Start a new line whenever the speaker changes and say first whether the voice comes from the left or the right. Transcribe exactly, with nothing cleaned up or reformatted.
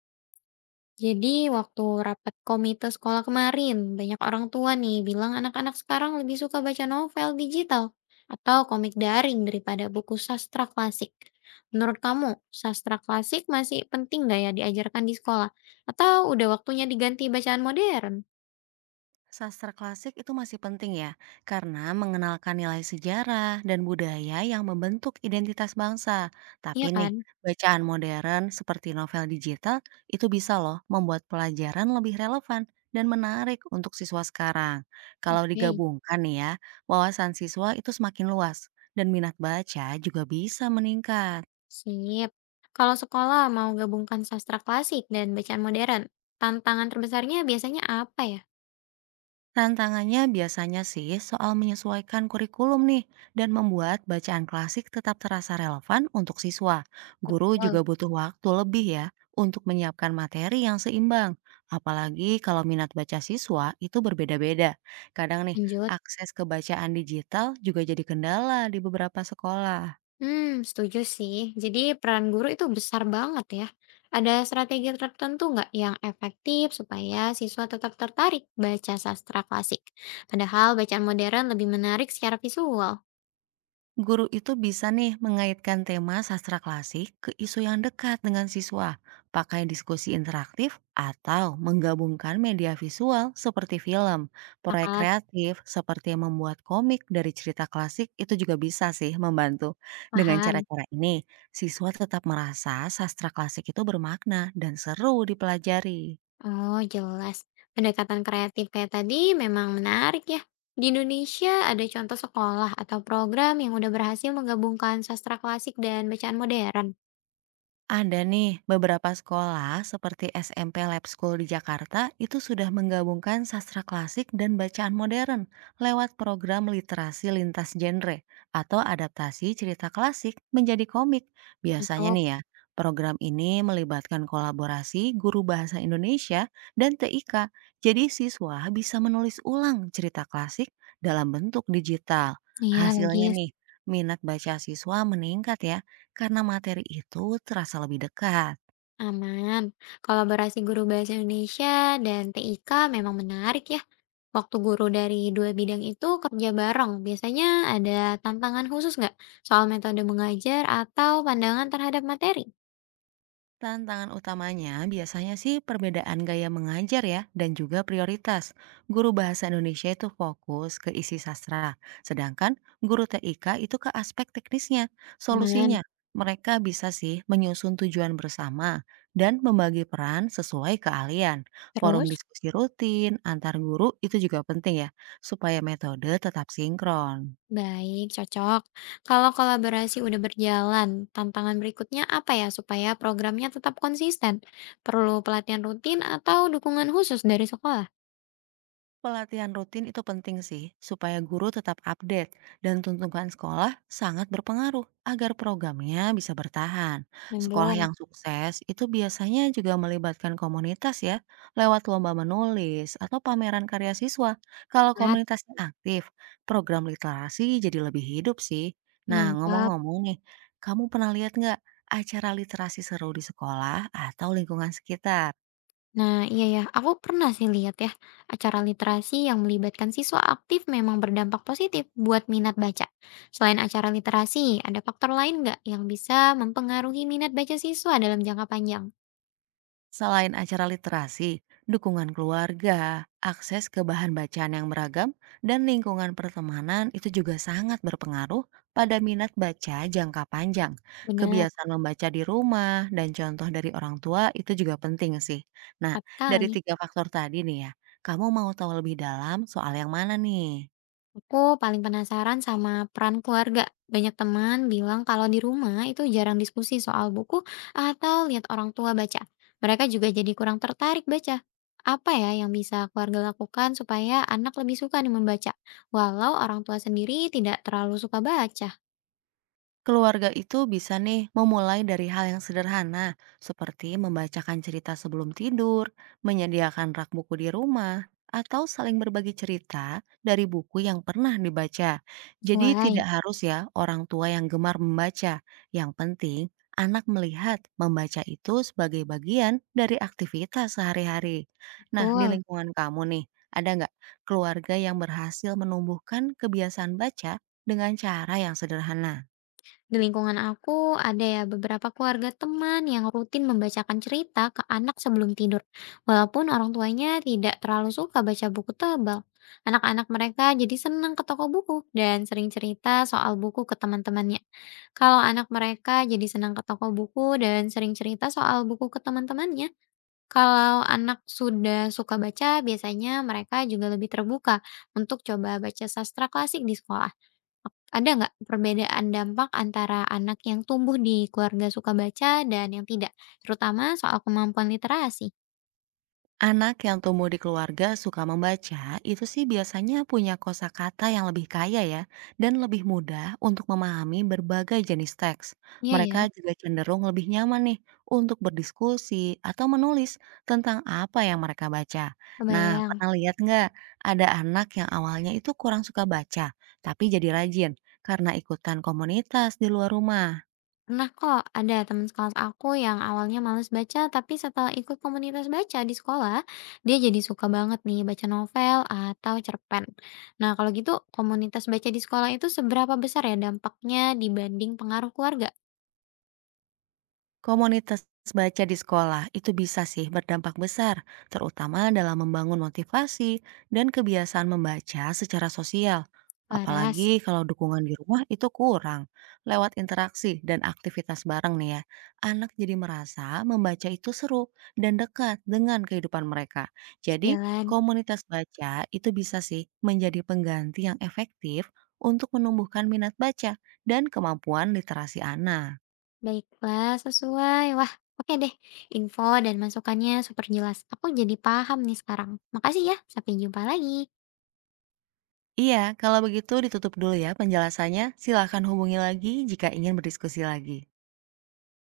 left: Jadi waktu rapat komite sekolah kemarin, banyak orang tua nih bilang anak-anak sekarang lebih suka baca novel digital atau komik daring daripada buku sastra klasik. Menurut kamu, sastra klasik masih penting nggak ya diajarkan di sekolah? Atau udah waktunya diganti bacaan modern?
right: Sastra klasik itu masih penting ya, karena mengenalkan nilai sejarah dan budaya yang membentuk identitas bangsa. Tapi
left: Iya
right: nih,
left: kan?
right: bacaan modern seperti novel digital itu bisa loh membuat pelajaran lebih relevan dan menarik untuk siswa sekarang. Kalau
left: Oke,
right: digabungkan nih ya, wawasan siswa itu semakin luas dan minat baca juga bisa meningkat.
left: sip. Kalau sekolah mau gabungkan sastra klasik dan bacaan modern, tantangan terbesarnya biasanya apa ya?
right: Tantangannya biasanya sih soal menyesuaikan kurikulum nih dan membuat bacaan klasik tetap terasa relevan untuk siswa. Guru juga
left: Betul,
right: butuh waktu lebih ya untuk menyiapkan materi yang seimbang. Apalagi kalau minat baca siswa itu berbeda-beda. Kadang nih,
left: lanjut.
right: akses ke bacaan digital juga jadi kendala di beberapa sekolah.
left: Hmm, setuju sih. Jadi peran guru itu besar banget ya. Ada strategi tertentu nggak yang efektif supaya siswa tetap tertarik baca sastra klasik? Padahal bacaan modern lebih menarik secara visual.
right: Guru itu bisa nih mengaitkan tema sastra klasik ke isu yang dekat dengan siswa, pakai diskusi interaktif, atau menggabungkan media visual seperti film. Proyek
left: Sangat
right: kreatif seperti membuat komik dari cerita klasik itu juga bisa sih membantu. Dengan
left: paham.
right: cara-cara ini, siswa tetap merasa sastra klasik itu bermakna dan seru dipelajari.
left: Oh, jelas. Pendekatan kreatif kayak tadi memang menarik ya. Di Indonesia ada contoh sekolah atau program yang udah berhasil menggabungkan sastra klasik dan bacaan modern?
right: Ada nih, beberapa sekolah seperti S M P Lab School di Jakarta itu sudah menggabungkan sastra klasik dan bacaan modern lewat program literasi lintas genre atau adaptasi cerita klasik menjadi komik. Biasanya
left: Masuk.
right: nih ya, program ini melibatkan kolaborasi guru bahasa Indonesia dan T I K. Jadi siswa bisa menulis ulang cerita klasik dalam bentuk digital.
left: Iya,
right: Hasilnya
left: logis.
right: nih, minat baca siswa meningkat ya karena materi itu terasa lebih dekat.
left: Aman. Kolaborasi guru bahasa Indonesia dan T I K memang menarik ya. Waktu guru dari dua bidang itu kerja bareng, biasanya ada tantangan khusus nggak soal metode mengajar atau pandangan terhadap materi?
right: Tantangan utamanya biasanya sih perbedaan gaya mengajar ya dan juga prioritas. Guru bahasa Indonesia itu fokus ke isi sastra, sedangkan guru T I K itu ke aspek teknisnya.
left: Aman.
right: Solusinya, mereka bisa sih menyusun tujuan bersama dan membagi peran sesuai keahlian. Forum
left: Terus?
right: diskusi rutin antar guru itu juga penting ya, supaya metode tetap sinkron.
left: Baik, cocok. Kalau kolaborasi udah berjalan, tantangan berikutnya apa ya supaya programnya tetap konsisten? Perlu pelatihan rutin atau dukungan khusus dari sekolah?
right: Pelatihan rutin itu penting sih, supaya guru tetap update dan tuntutan sekolah sangat berpengaruh agar programnya bisa bertahan. Sekolah
left: Nyambung.
right: yang sukses itu biasanya juga melibatkan komunitas ya, lewat lomba menulis atau pameran karya siswa. Kalau
left: Pat.
right: komunitasnya aktif, program literasi jadi lebih hidup sih. Nah,
left: Nangkap.
right: ngomong-ngomong nih, kamu pernah lihat nggak acara literasi seru di sekolah atau lingkungan sekitar?
left: Nah, iya ya, aku pernah sih lihat ya, acara literasi yang melibatkan siswa aktif memang berdampak positif buat minat baca. Selain acara literasi, ada faktor lain nggak yang bisa mempengaruhi minat baca siswa dalam jangka panjang?
right: Selain acara literasi, dukungan keluarga, akses ke bahan bacaan yang beragam, dan lingkungan pertemanan itu juga sangat berpengaruh pada minat baca jangka panjang.
left: Benar,
right: Kebiasaan membaca di rumah dan contoh dari orang tua itu juga penting sih. Nah,
left: tepat
right: dari
left: sekali.
right: tiga faktor tadi nih ya, kamu mau tahu lebih dalam soal yang mana nih?
left: Aku paling penasaran sama peran keluarga. Banyak teman bilang kalau di rumah itu jarang diskusi soal buku atau lihat orang tua baca. Mereka juga jadi kurang tertarik baca. Apa ya yang bisa keluarga lakukan supaya anak lebih suka nih membaca, walau orang tua sendiri tidak terlalu suka baca?
right: Keluarga itu bisa nih memulai dari hal yang sederhana, seperti membacakan cerita sebelum tidur, menyediakan rak buku di rumah, atau saling berbagi cerita dari buku yang pernah dibaca. Jadi
left: Sesuai,
right: tidak harus ya orang tua yang gemar membaca. Yang penting anak melihat membaca itu sebagai bagian dari aktivitas sehari-hari. Nah, di
left: betul.
right: lingkungan kamu nih, ada nggak keluarga yang berhasil menumbuhkan kebiasaan baca dengan cara yang sederhana?
left: Di lingkungan aku ada ya beberapa keluarga teman yang rutin membacakan cerita ke anak sebelum tidur, walaupun orang tuanya tidak terlalu suka baca buku tebal. Anak-anak mereka jadi senang ke toko buku dan sering cerita soal buku ke teman-temannya. Kalau anak mereka jadi senang ke toko buku dan sering cerita soal buku ke teman-temannya, kalau anak sudah suka baca, biasanya mereka juga lebih terbuka untuk coba baca sastra klasik di sekolah. Ada nggak perbedaan dampak antara anak yang tumbuh di keluarga suka baca dan yang tidak, terutama soal kemampuan literasi?
right: Anak yang tumbuh di keluarga suka membaca, itu sih biasanya punya kosakata yang lebih kaya ya, dan lebih mudah untuk memahami berbagai jenis teks.
left: Iya ya,
right: Mereka juga cenderung lebih nyaman nih untuk berdiskusi atau menulis tentang apa yang mereka baca. Nah,
left: kebayang.
right: pernah lihat nggak ada anak yang awalnya itu kurang suka baca, tapi jadi rajin karena ikutan komunitas di luar rumah?
left: Pernah kok ada teman sekelas aku yang awalnya males baca, tapi setelah ikut komunitas baca di sekolah, dia jadi suka banget nih baca novel atau cerpen. Nah, kalau gitu komunitas baca di sekolah itu seberapa besar ya dampaknya dibanding pengaruh keluarga?
right: Komunitas baca di sekolah itu bisa sih berdampak besar, terutama dalam membangun motivasi dan kebiasaan membaca secara sosial.
left: Waras,
right: Apalagi kalau dukungan di rumah itu kurang. Lewat interaksi dan aktivitas bareng nih ya, anak jadi merasa membaca itu seru dan dekat dengan kehidupan mereka. Jadi,
left: sejalan.
right: komunitas baca itu bisa sih menjadi pengganti yang efektif untuk menumbuhkan minat baca dan kemampuan literasi anak.
left: Baiklah, sesuai. Wah, oke deh. Info dan masukannya super jelas. Aku jadi paham nih sekarang. Makasih ya, sampai jumpa lagi.
right: Iya, kalau begitu ditutup dulu ya penjelasannya. Silakan hubungi lagi jika ingin berdiskusi lagi.